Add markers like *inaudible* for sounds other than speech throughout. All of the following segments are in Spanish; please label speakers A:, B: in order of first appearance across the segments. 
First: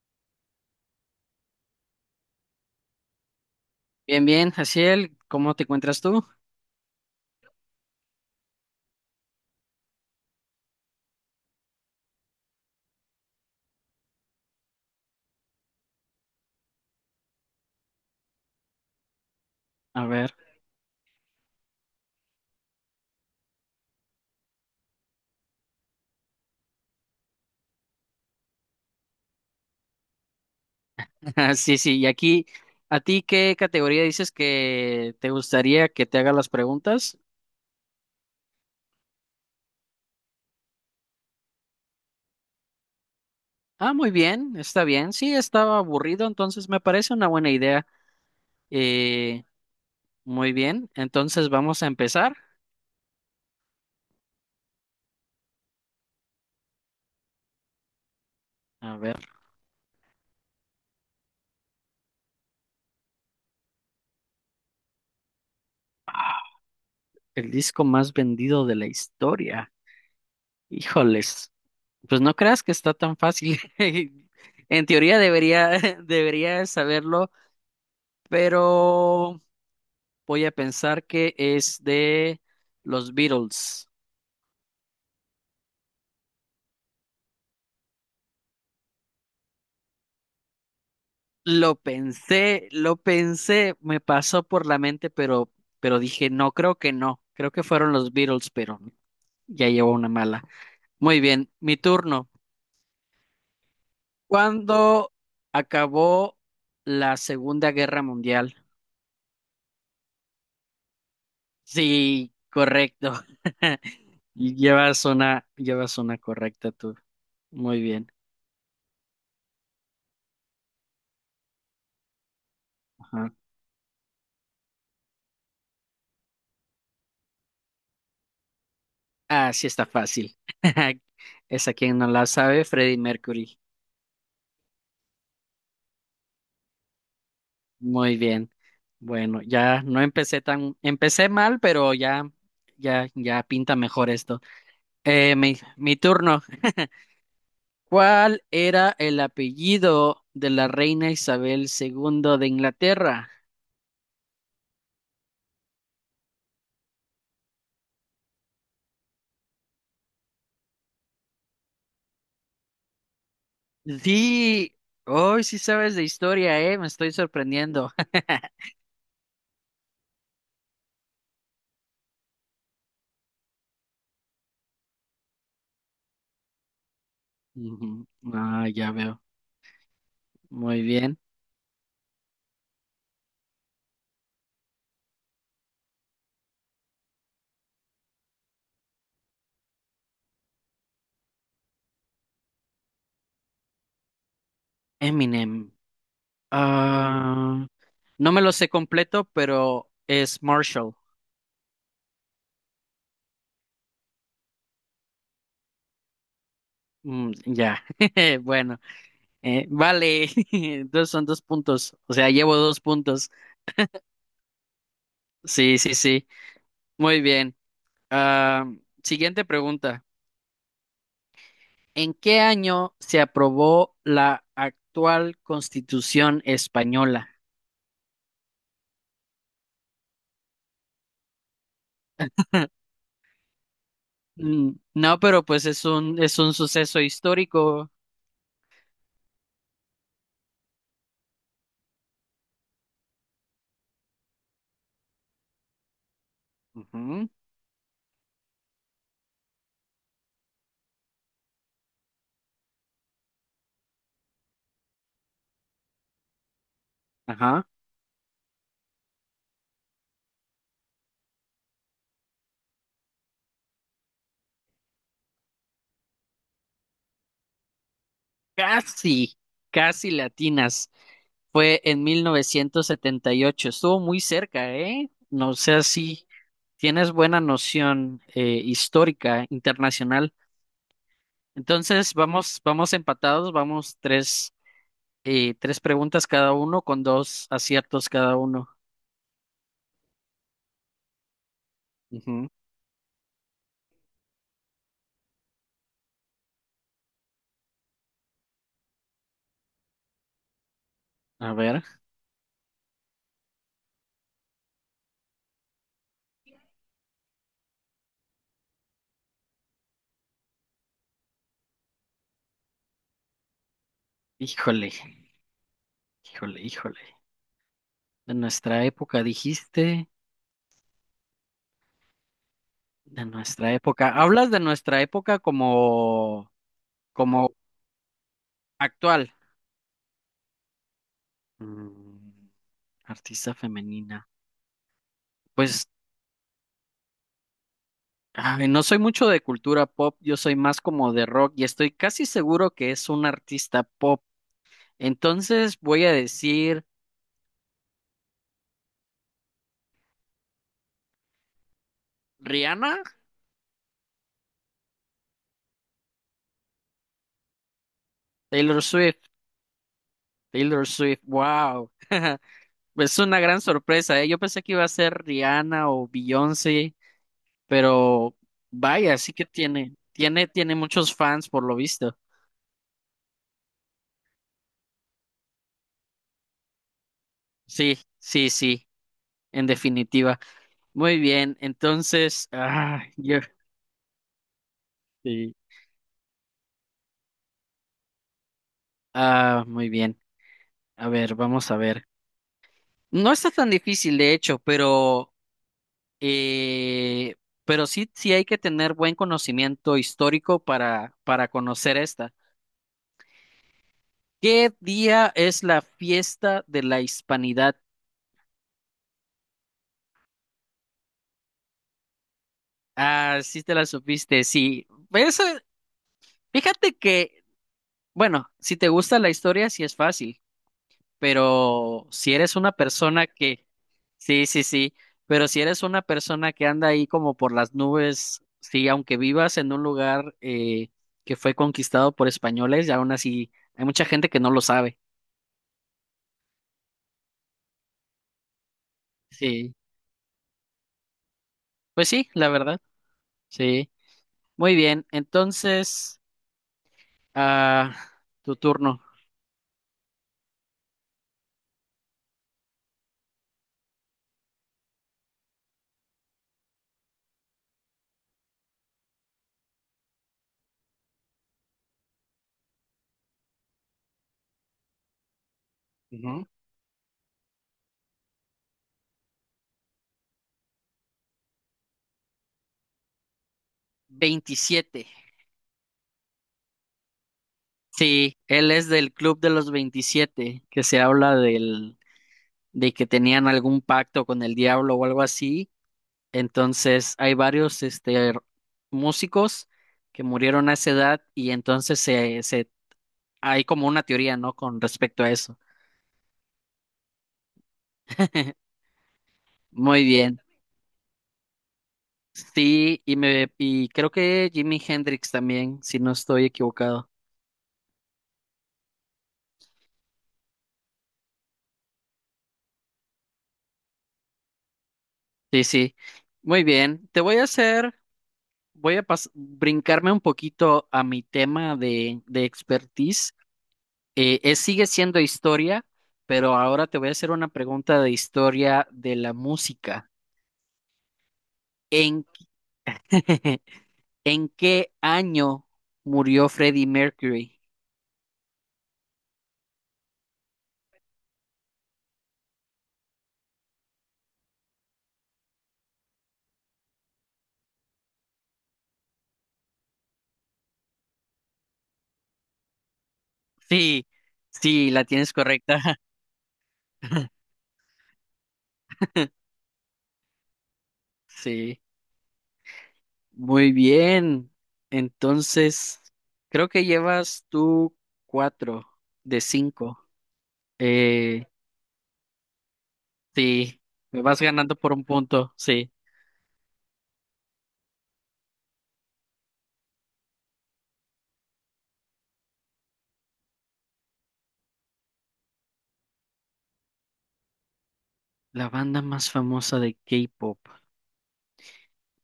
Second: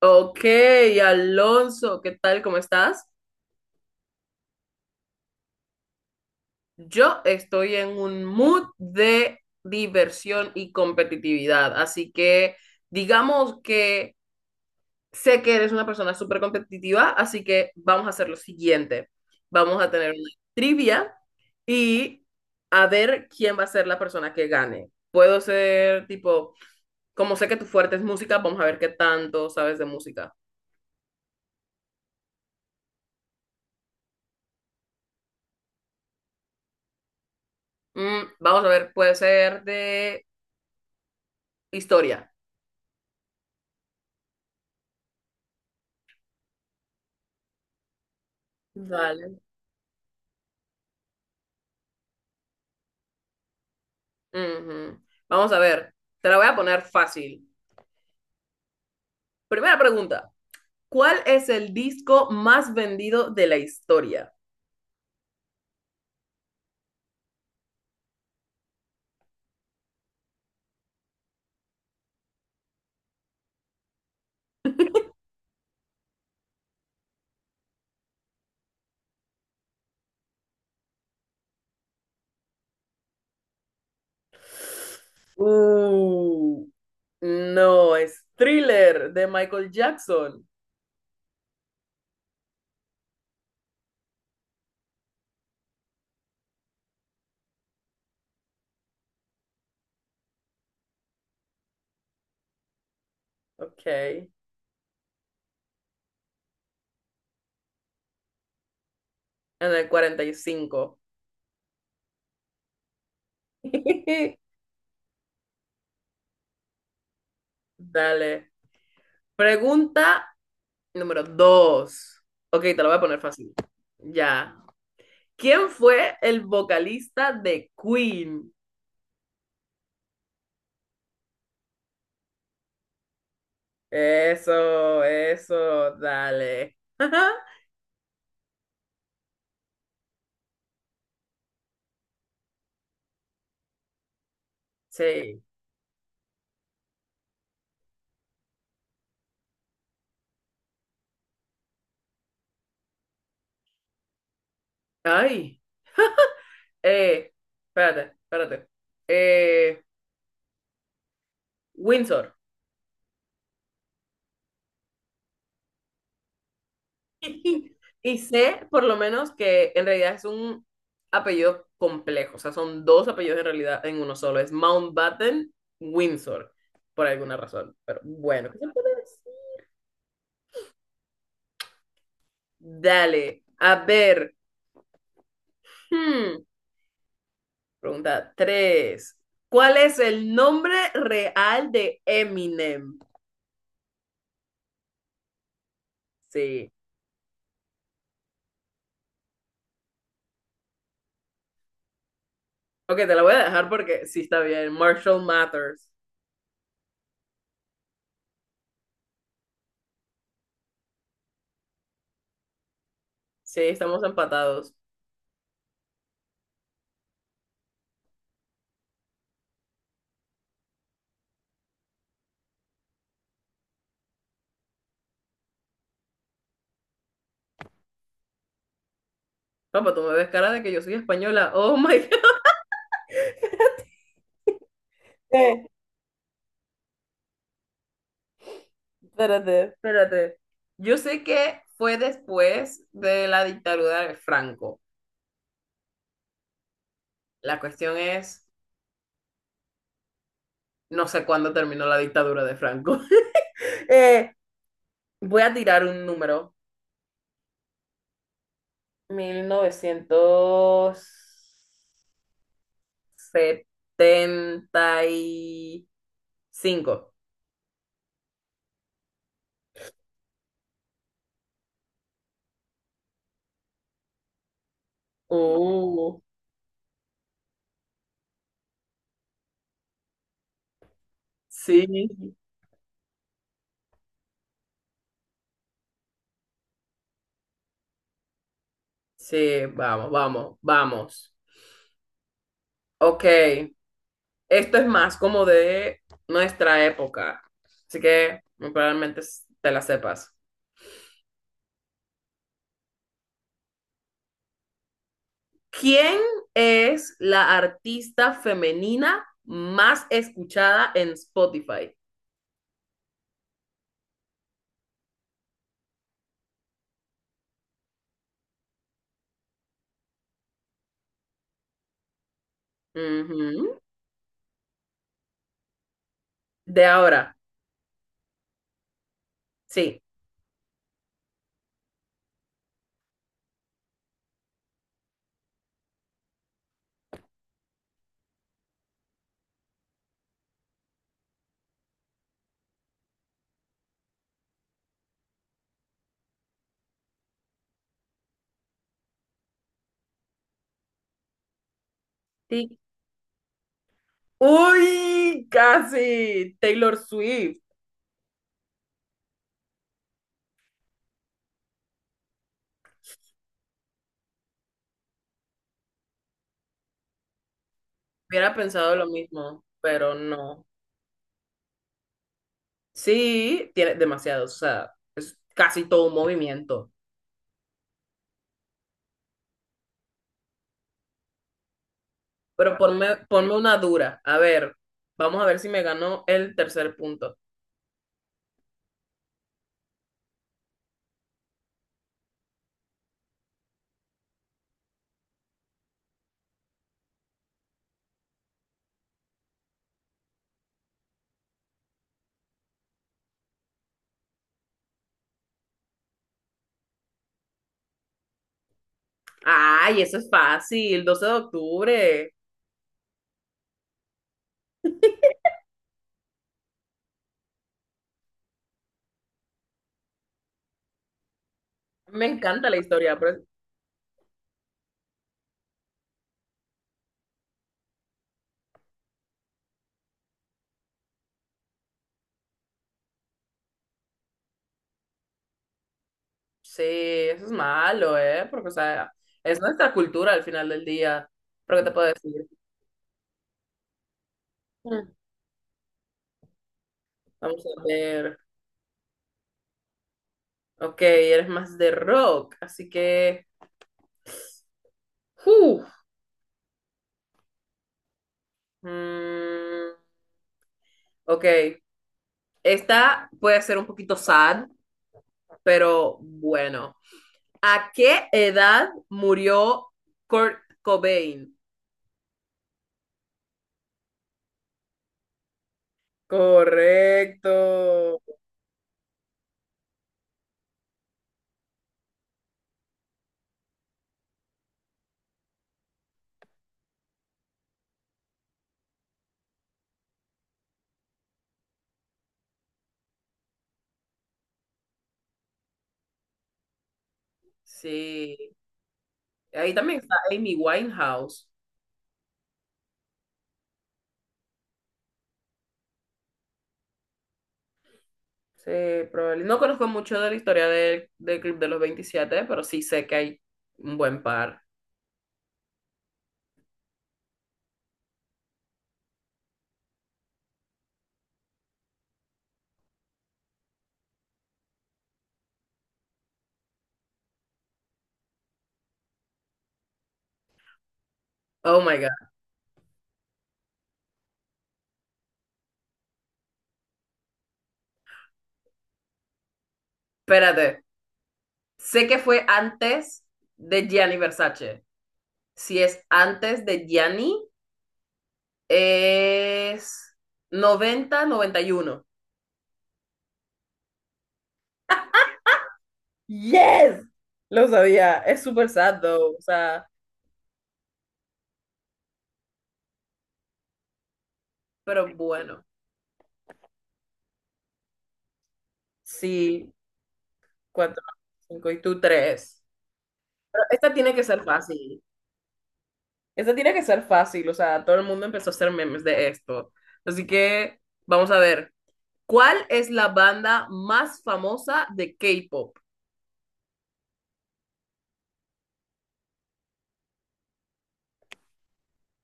A: Ok, Alonso, ¿qué tal? ¿Cómo estás?
B: Bien, bien, Jaciel, ¿cómo te encuentras tú?
A: Yo estoy en un mood de diversión y competitividad, así que digamos que sé que eres una persona súper competitiva, así que vamos a hacer lo siguiente. Vamos a
B: A
A: tener una
B: ver,
A: trivia y a ver quién va a ser la persona que gane. Puedo ser tipo, como sé que tu fuerte es música, vamos a ver qué tanto sabes de música.
B: *laughs* sí, sí, y aquí, ¿a ti qué categoría dices que te gustaría que te haga las preguntas?
A: Vamos a ver, puede ser de historia.
B: Ah, muy bien, está bien, sí, estaba aburrido, entonces me parece una buena idea.
A: Vale.
B: Eh, Muy bien, entonces vamos a empezar.
A: Ujú. Vamos a ver, te la voy a poner fácil.
B: A ver,
A: Primera pregunta, ¿cuál es el disco más vendido de la historia?
B: ah, el disco más vendido de la historia. Híjoles, pues no creas que está tan fácil. *laughs* En teoría debería, *laughs* debería saberlo, pero... Voy a pensar que es de los Beatles.
A: Uh, no, es Thriller de Michael Jackson.
B: Lo pensé, me pasó por la mente, pero dije, no, creo que no. Creo que fueron los Beatles, pero ya llevo una mala. Muy bien, mi turno.
A: Ok, en
B: ¿Cuándo acabó la Segunda Guerra Mundial?
A: el 45
B: Sí, correcto. *laughs*
A: *laughs*
B: Llevas una correcta tú. Muy bien.
A: Dale. Pregunta número dos. Ok, te la voy a poner
B: Ajá.
A: fácil. Ya. ¿Quién fue el vocalista de Queen?
B: Ah, sí está fácil. *laughs* Esa quien no la sabe, Freddie Mercury.
A: Eso, dale. *laughs*
B: Muy bien. Bueno, ya no empecé tan, empecé mal, pero ya, ya, ya pinta mejor esto.
A: Sí.
B: Mi turno. ¿Cuál era el apellido de la reina Isabel II de Inglaterra?
A: Ay, eh, espérate, espérate. Eh, Windsor.
B: Sí, hoy sí sabes de historia, me estoy
A: *laughs*
B: sorprendiendo.
A: Y sé,
B: *laughs*
A: por lo menos, que en realidad es un apellido complejo. O sea, son dos apellidos en realidad en uno solo. Es Mountbatten, Windsor, por alguna razón.
B: Ujú.
A: Pero bueno, ¿qué se
B: Ah, ya
A: puede
B: veo.
A: decir?
B: Muy bien.
A: Dale, a ver. hmm, Pregunta tres. ¿Cuál es el nombre real de Eminem?
B: Eminem.
A: Sí.
B: Ah, no me lo sé completo, pero es Marshall.
A: Ok, te la voy a dejar porque sí está bien. Marshall Matters.
B: Ya, *laughs* bueno, vale, *laughs* entonces son dos puntos, o sea, llevo dos puntos.
A: Sí, estamos empatados.
B: Sí, sí, sí, muy bien. Ah, siguiente pregunta. ¿En qué año se aprobó la actual Constitución española?
A: Papá, tú me ves cara de que yo soy española. Oh my God. *laughs*
B: Mm, no, pero
A: Eh,
B: pues es un suceso histórico.
A: Espérate. Espérate. Yo sé que fue después de la dictadura de Franco.
B: Ujú,
A: La cuestión es, no sé cuándo terminó la dictadura de Franco. *laughs* Eh, Voy a tirar un número.
B: ajá.
A: 1975.
B: Casi, casi latinas. Fue en 1978. Estuvo muy cerca, ¿eh? No sé
A: Uh.
B: si tienes buena noción histórica, internacional.
A: Sí,
B: Entonces, vamos, vamos empatados, vamos tres, tres preguntas cada uno con dos aciertos cada uno.
A: sí, vamos, vamos, vamos.
B: Ujú.
A: Ok, esto es más como de nuestra época, así que muy probablemente te la sepas.
B: A ver,
A: ¿Quién es la artista femenina más escuchada en Spotify?
B: híjole, híjole, híjole. De nuestra época dijiste, de nuestra
A: Ujú.
B: época. Hablas de nuestra época como,
A: De ahora,
B: como actual.
A: sí.
B: Mm, Artista femenina. Pues, ay, no soy mucho de cultura pop, yo soy más como de rock y estoy casi seguro que es un artista pop. Entonces voy a decir
A: Sí.
B: Rihanna,
A: Uy, casi. Taylor Swift.
B: Taylor Swift, Taylor Swift, wow. *laughs* Es una gran sorpresa, ¿eh? Yo pensé que iba a ser Rihanna o Beyoncé, pero
A: Hubiera pensado lo
B: vaya, sí que
A: mismo,
B: tiene,
A: pero
B: tiene,
A: no.
B: tiene muchos fans por lo visto.
A: Sí, tiene demasiados, o sea, es casi todo un movimiento.
B: Sí, sí, sí, en definitiva. Muy bien, entonces,
A: Pero ponme, ponme una dura. A ver, vamos a
B: sí,
A: ver si me ganó el tercer punto.
B: muy bien. A ver, vamos a ver. No está tan difícil, de hecho, eh, pero sí, sí hay que tener buen conocimiento histórico para conocer esta. ¿Qué día es la fiesta de la Hispanidad?
A: Ay, eso es fácil, 12 de octubre.
B: Ah, sí te la supiste, sí. Eso,
A: *laughs*
B: fíjate que, bueno, si te gusta la historia, sí es fácil. Pero
A: Me
B: si eres
A: encanta
B: una
A: la historia,
B: persona
A: pero
B: que, sí, sí, sí, pero si eres una persona que anda ahí como por las nubes, sí, aunque vivas en un lugar que fue conquistado por españoles, y aún así hay mucha gente que no lo sabe.
A: sí, eso es malo, ¿eh? Porque, o sea, es
B: Sí,
A: nuestra cultura al final del día. Pero, ¿qué te puedo
B: pues sí,
A: decir?
B: la verdad, sí. Muy bien,
A: Mm.
B: entonces,
A: Vamos a
B: ah,
A: ver.
B: tu turno.
A: Ok, eres más de rock, así que... ¡Uf! Mm, ok, esta puede ser un poquito sad, pero
B: Ujú.
A: bueno. ¿A qué edad murió Kurt Cobain?
B: 27.
A: Correcto.
B: Sí, él es del Club de los 27 que se habla del, de que tenían algún pacto con el diablo o algo así. Entonces, hay varios este, músicos que murieron a esa edad y entonces hay como una teoría, ¿no? Con respecto a eso.
A: Sí.
B: *laughs*
A: Ahí también
B: Muy
A: está
B: bien.
A: Amy Winehouse.
B: Sí, y creo que Jimi Hendrix también, si no estoy equivocado.
A: Sí, probablemente. No conozco mucho de la historia del Club de los 27, pero sí sé que hay un buen par.
B: Sí, sí. Muy bien. Te voy a hacer, Voy a brincarme un poquito a mi tema de expertise. Sigue siendo historia, pero ahora te voy a hacer una pregunta de historia de la música.
A: Oh my God.
B: ¿En *laughs* ¿En qué año murió Freddie Mercury?
A: Espérate. Sé que fue antes de Gianni Versace. Si es antes de Gianni, es noventa noventa y uno.
B: Sí, sí, la tienes correcta.
A: Yes,
B: *laughs*
A: lo sabía. Es súper sad, though. O sea,
B: Sí, muy bien.
A: pero bueno,
B: Entonces, creo que llevas tú cuatro de
A: sí,
B: cinco.
A: cuatro,
B: Eh,
A: cinco y tú tres. Pero
B: sí,
A: esta tiene
B: me
A: que
B: vas
A: ser
B: ganando por
A: fácil.
B: un punto. Sí,
A: Esta tiene que ser fácil. O sea, todo el mundo empezó a hacer memes de esto. Así que vamos a ver. ¿Cuál es la banda más famosa de K-pop?
B: la banda más famosa de K-pop.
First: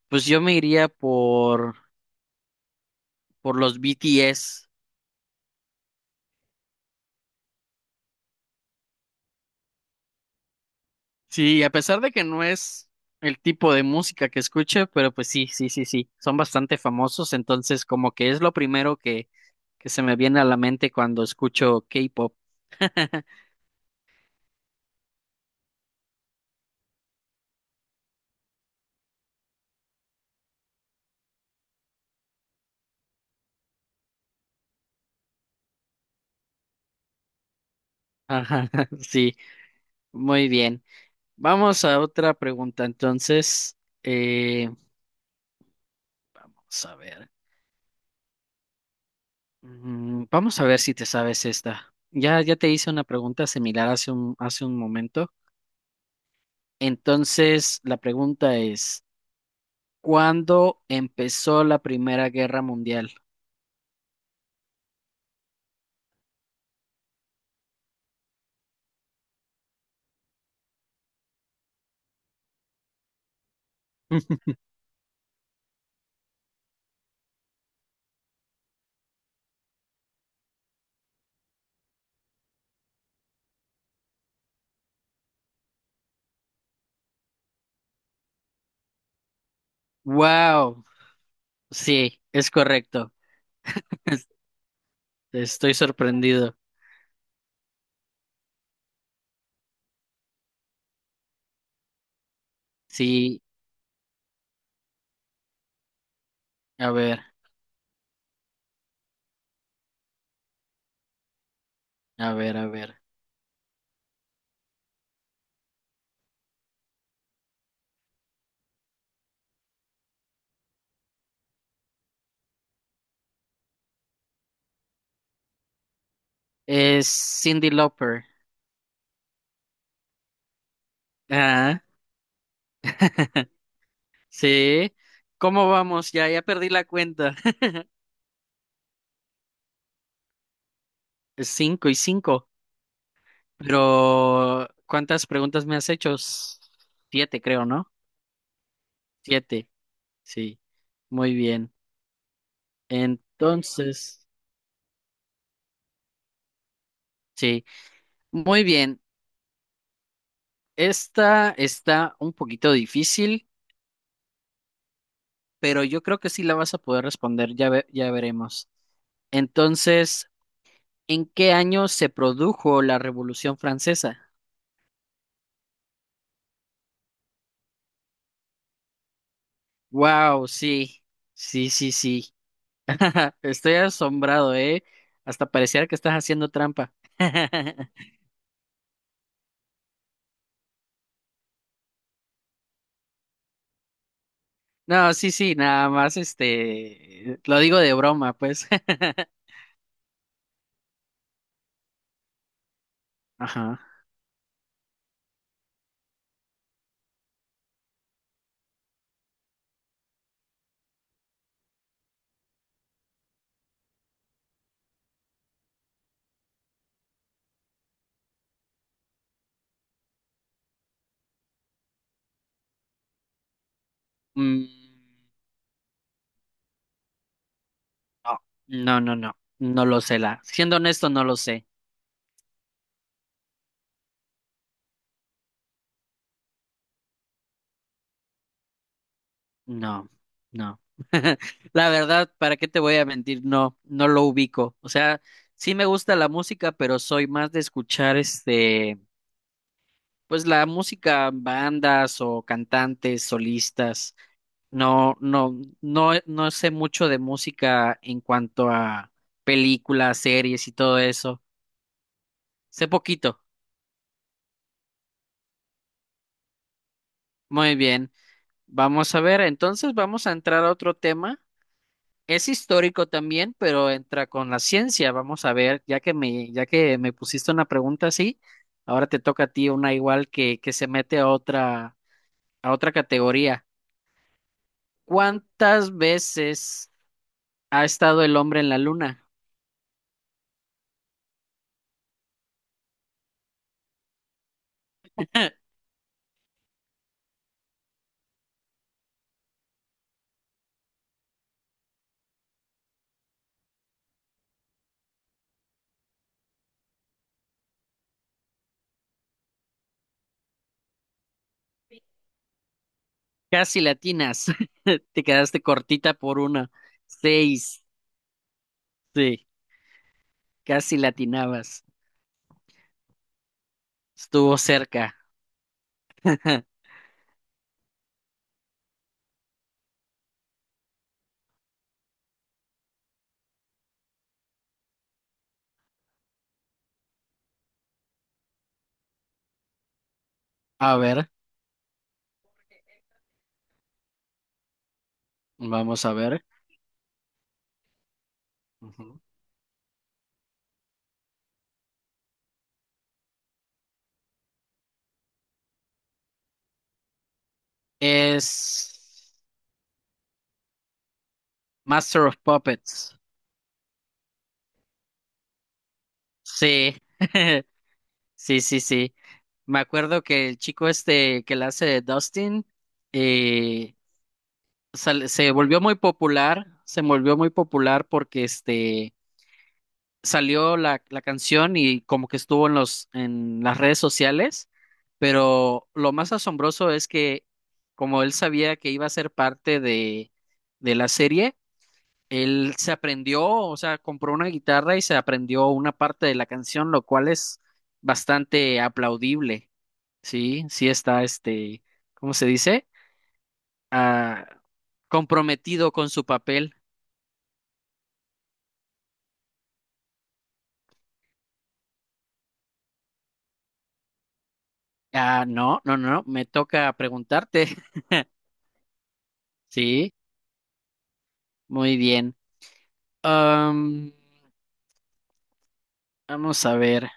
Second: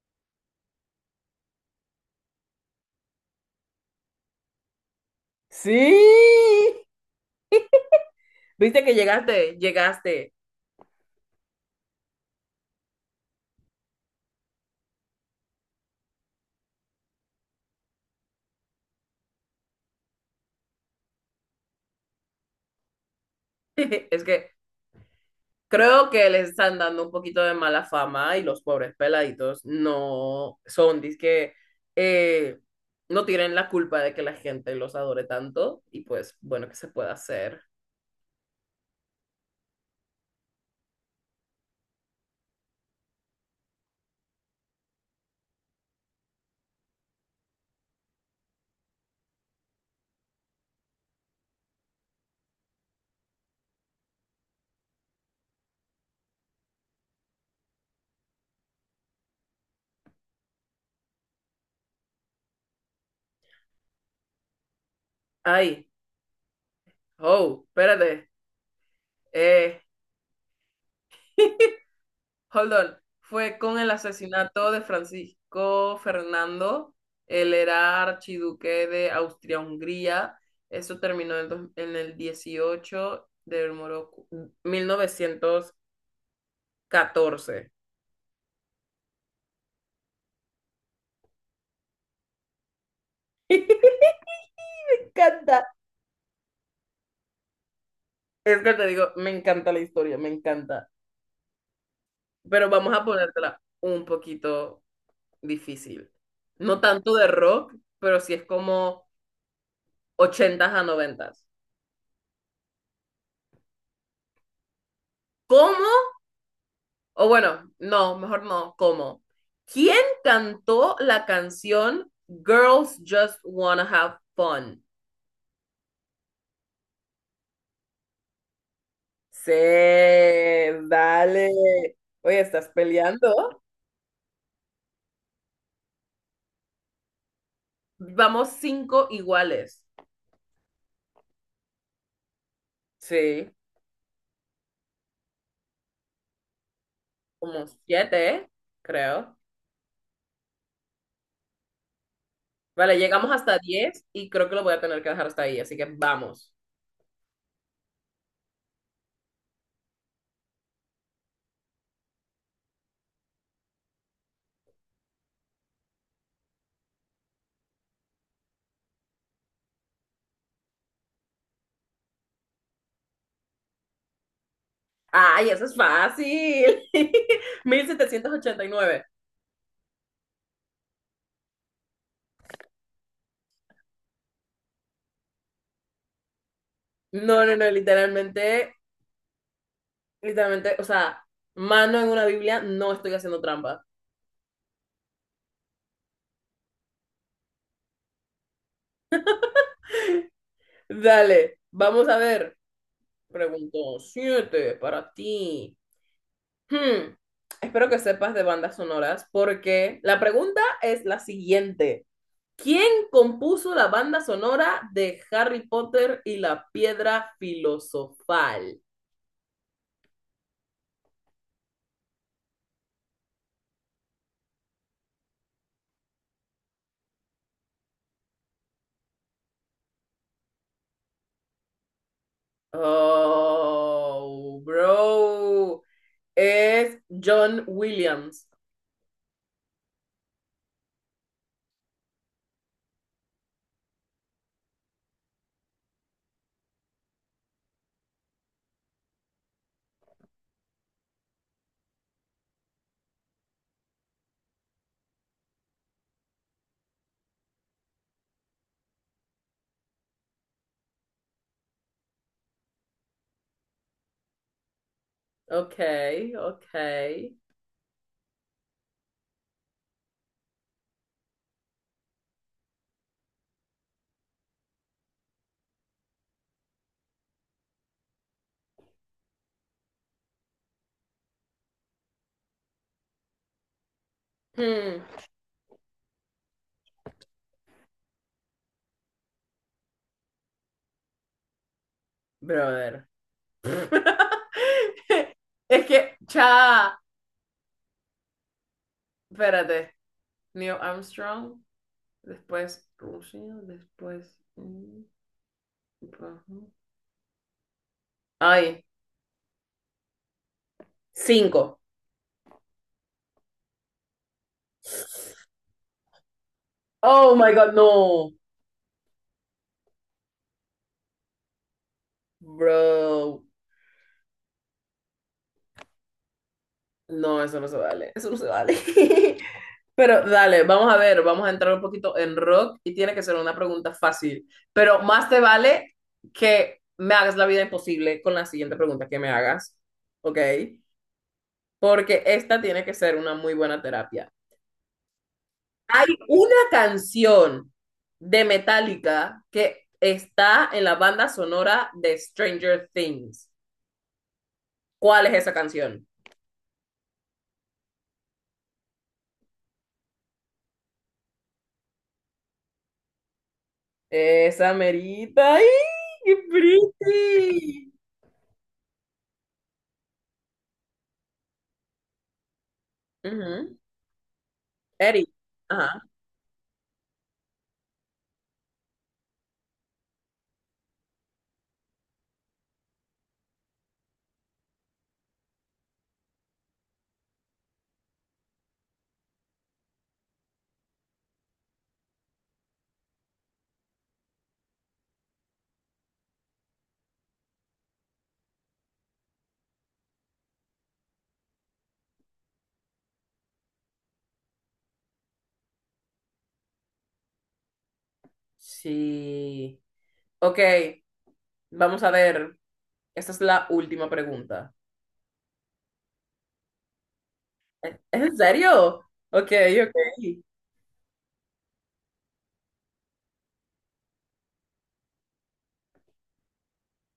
B: Pues yo me iría por los BTS.
A: Sí. Viste que llegaste, llegaste.
B: Sí, a pesar de que no es el tipo de música que escuche, pero pues sí, sí, sí, sí, son bastante famosos, entonces como que es lo primero que se me viene a la mente cuando escucho K-pop. *laughs*
A: *laughs* Es que creo que les están dando un poquito de mala fama y los pobres peladitos no son, que no tienen la culpa de que la gente los adore tanto y pues bueno, ¿qué se puede hacer?
B: Ajá, *laughs* sí, muy bien. Vamos a otra pregunta, entonces, eh, vamos a ver. Vamos a ver si te sabes esta. Ya, ya te hice una pregunta similar hace un momento, entonces la pregunta es... ¿Cuándo empezó la Primera Guerra Mundial?
A: Ay, oh, espérate, eh, *laughs* hold on, fue con el
B: *laughs*
A: asesinato de Francisco Fernando, él era archiduque de Austria-Hungría, eso terminó en, en el 18 de 1914.
B: Wow, sí, es correcto.
A: *laughs* Me
B: Es-
A: encanta.
B: Estoy sorprendido.
A: Es que te digo, me encanta la historia, me encanta. Pero vamos a
B: Sí,
A: ponértela un poquito difícil. No
B: a
A: tanto
B: ver,
A: de rock, pero sí es como ochentas a noventas.
B: a ver, a ver.
A: ¿Cómo? O bueno, no, mejor no, ¿cómo? ¿Quién cantó la canción Girls Just Wanna Have Fun?
B: Es Cindy Lauper.
A: Sí,
B: Ah,
A: dale. Oye, ¿estás peleando?
B: sí. ¿Cómo vamos? Ya, ya perdí la cuenta. *laughs*
A: Vamos cinco iguales.
B: Es cinco y cinco.
A: Sí.
B: Pero, ¿cuántas preguntas me has hecho? Siete,
A: Como
B: creo, ¿no?
A: siete, creo.
B: Siete, sí. Muy bien.
A: Vale, llegamos hasta 10
B: Entonces,
A: y creo que lo voy a tener que dejar hasta ahí, así que vamos.
B: sí. Muy bien. Esta está un poquito difícil, pero yo creo que sí la vas a poder responder, ya veremos. Entonces, ¿en qué año se produjo la Revolución Francesa?
A: ¡Ay, eso es fácil! *laughs* 1789.
B: Wow, sí, sí, sí, sí. *laughs* Estoy asombrado, ¿eh? Hasta pareciera que estás haciendo trampa.
A: No, no, no,
B: *laughs*
A: literalmente, literalmente, o sea, mano en una Biblia, no estoy haciendo trampa.
B: No, sí, sí, nada más, este, lo digo de broma, pues. *laughs*
A: Dale, vamos a ver.
B: Ajá.
A: Pregunto siete para ti. Hmm, Espero que sepas de bandas sonoras porque la pregunta es la siguiente. ¿Quién compuso la banda sonora de Harry Potter y la piedra filosofal?
B: Mm, no, no, no, no, no lo sé, la. Siendo honesto, no lo sé.
A: Oh, bro. Es John Williams.
B: No, no. *laughs* La verdad, ¿para qué te voy a mentir? No, no lo ubico. O sea, sí me gusta la música, pero soy más de escuchar este, pues la música, bandas o cantantes, solistas. No, no, no, no sé mucho de música en cuanto a películas, series y todo eso. Sé poquito.
A: Ok, ok.
B: Muy bien. Vamos a ver, entonces vamos a entrar a otro tema. Es histórico también, pero entra con la ciencia. Vamos a ver, ya que me pusiste una pregunta así, ahora te toca a ti una igual que se mete a otra categoría.
A: Hmm,
B: ¿Cuántas veces ha estado el hombre en la luna?
A: brother. *laughs* Es que, cha, espérate. Neil Armstrong, después Rusia, después. Ay, cinco.
B: Casi latinas. *laughs* Te quedaste cortita por una.
A: Oh my God,
B: Seis.
A: no.
B: Sí, casi latinabas.
A: Bro,
B: Estuvo cerca. *laughs*
A: no, eso no se vale, eso no se vale. *laughs* Pero dale, vamos a ver, vamos a entrar un poquito en rock y tiene que ser una pregunta fácil, pero más te vale que me hagas la vida imposible con la siguiente pregunta que me hagas, ¿ok?
B: A ver,
A: Porque esta tiene que ser una muy buena terapia.
B: vamos
A: Hay
B: a ver.
A: una canción de
B: Ujú.
A: Metallica que está en la banda sonora de Stranger Things. ¿Cuál es esa canción?
B: Es Master of Puppets.
A: Esa merita. ¡Ay, qué
B: Sí, *laughs*
A: pretty!
B: sí, sí, sí. Me acuerdo que el chico este que la hace de Dustin
A: Ujú.
B: eh,
A: Eri.
B: se volvió muy
A: Ajá.
B: popular, se volvió muy popular porque este salió la canción y como que estuvo en los en las redes sociales, pero lo más asombroso es que como él sabía que iba a ser parte de la serie él se aprendió, o sea, compró una guitarra y se aprendió una parte de la canción, lo cual es bastante aplaudible, ¿sí? Sí está, este, ¿cómo se dice? Ah, comprometido con su papel.
A: Sí. Ok, vamos a ver. Esta es la última pregunta.
B: Ah, no, no, no, me toca preguntarte.
A: ¿Es
B: *laughs*
A: es en serio? Ok, ok.
B: Sí, muy bien. Am, Vamos a ver.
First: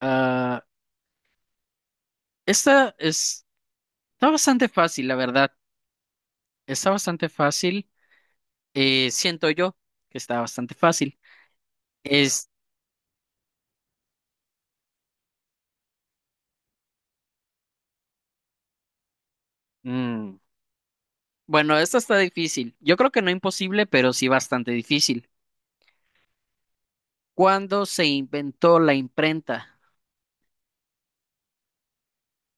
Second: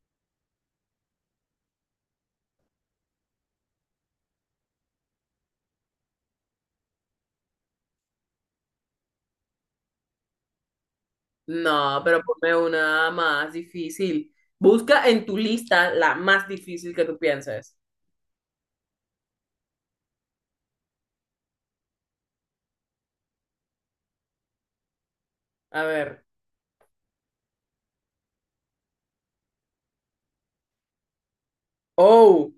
B: Ah, esta es, está bastante fácil, la verdad. Está bastante fácil. Siento yo que está bastante fácil.
A: No, pero
B: Es,
A: ponme una más difícil. Busca en tu lista la más difícil que tú pienses.
B: mm, Bueno, esta está difícil. Yo creo que no imposible, pero sí bastante difícil.
A: A ver.
B: ¿Cuándo se inventó la imprenta?
A: Oh,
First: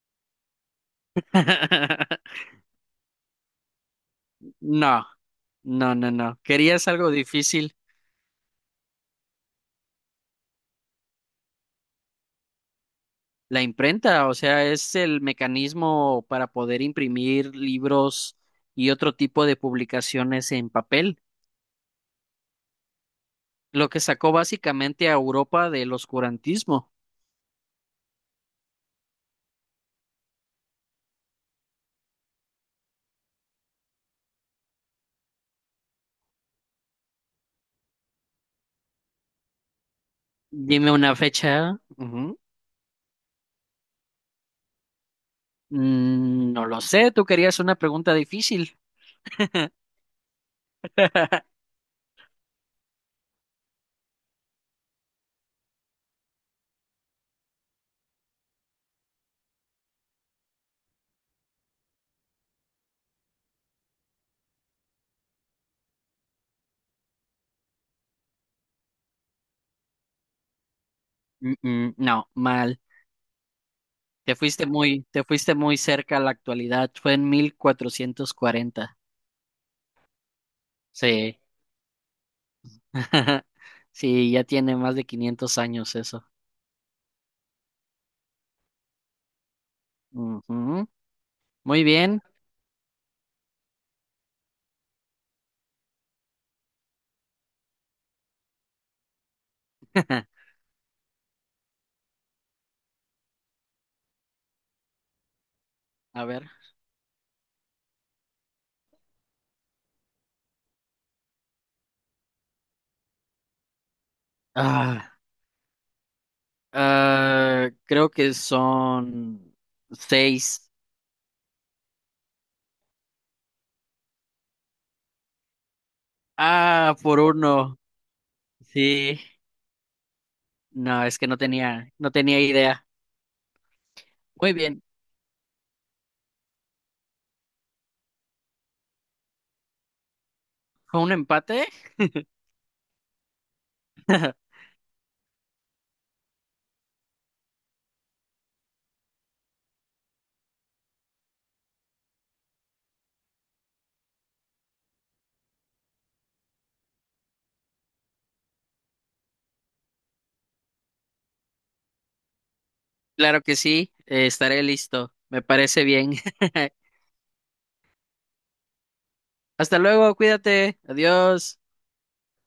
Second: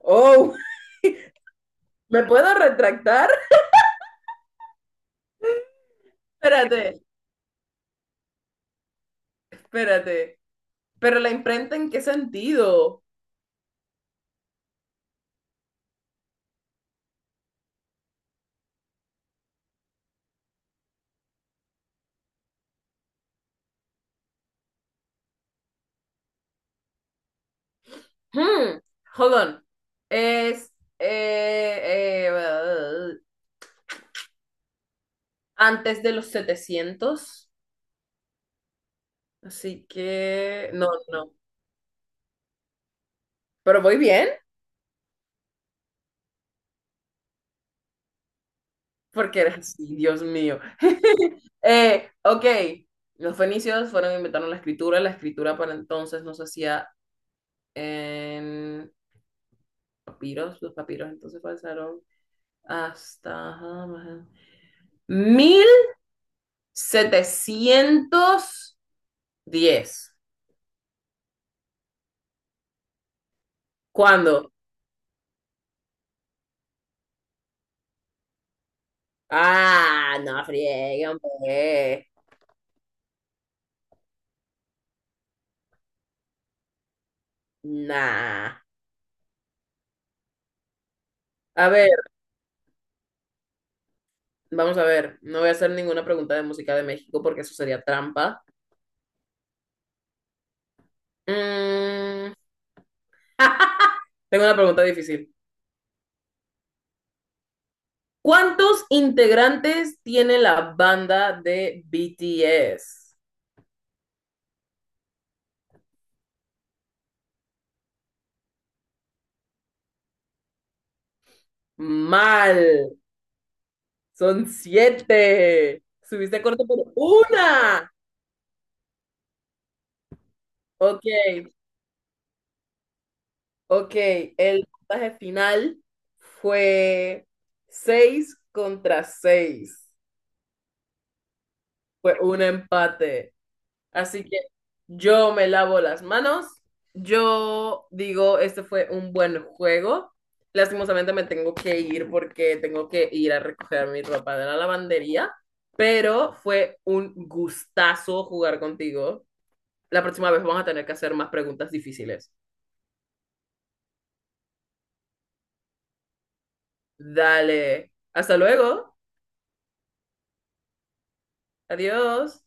A: oh. *laughs* ¿Me
B: *laughs*
A: puedo retractar?
B: No, no, no, no. ¿Querías
A: Espérate,
B: algo difícil?
A: espérate. ¿Pero la imprenta en qué sentido?
B: La imprenta, o sea, es el mecanismo para poder imprimir libros y otro tipo de publicaciones en papel, lo que sacó básicamente a Europa del oscurantismo.
A: Hmm, hold on. Es eh, eh, uh, antes de los 700, así que no,
B: Dime una
A: no.
B: fecha. Ujú.
A: Pero voy bien,
B: No lo sé, tú querías una pregunta difícil.
A: porque eres así, Dios mío.
B: *laughs*
A: Ok, los fenicios fueron e inventaron la escritura. La escritura para entonces no se hacía en papiros. Los papiros entonces pasaron hasta ajá, 1710.
B: No, mal. Te
A: ¿Cuándo?
B: fuiste muy, te fuiste muy cerca a la actualidad. Fue en 1440.
A: Ah, no friegue,
B: Sí.
A: hombre.
B: *laughs* Sí, ya tiene más de 500 años eso.
A: Nah.
B: Ujú.
A: A
B: Muy
A: ver,
B: bien.
A: vamos a ver. No voy a hacer ninguna pregunta de música de México porque eso sería trampa.
B: *laughs*
A: Mm, *laughs* Tengo una pregunta difícil.
B: A ver.
A: ¿Cuántos integrantes tiene la banda de BTS?
B: Ah, Creo que son seis.
A: Mal. Son siete. Subiste corto por
B: Ah, por uno.
A: una.
B: Sí.
A: Ok,
B: No, es que no tenía idea.
A: ok.
B: Muy
A: El
B: bien.
A: puntaje final fue seis contra seis.
B: ¿Fue un empate?
A: Fue un empate. Así que
B: *laughs*
A: yo me lavo las manos. Yo digo, este fue un buen juego. Lastimosamente me tengo que ir porque tengo que ir a recoger mi ropa de la lavandería, pero fue un gustazo jugar contigo. La próxima vez vamos a tener que hacer más preguntas difíciles.
B: Claro que sí. Estaré listo. Me parece bien. *laughs*
A: Dale. Hasta luego.
B: Hasta luego, cuídate, adiós.
A: Adiós.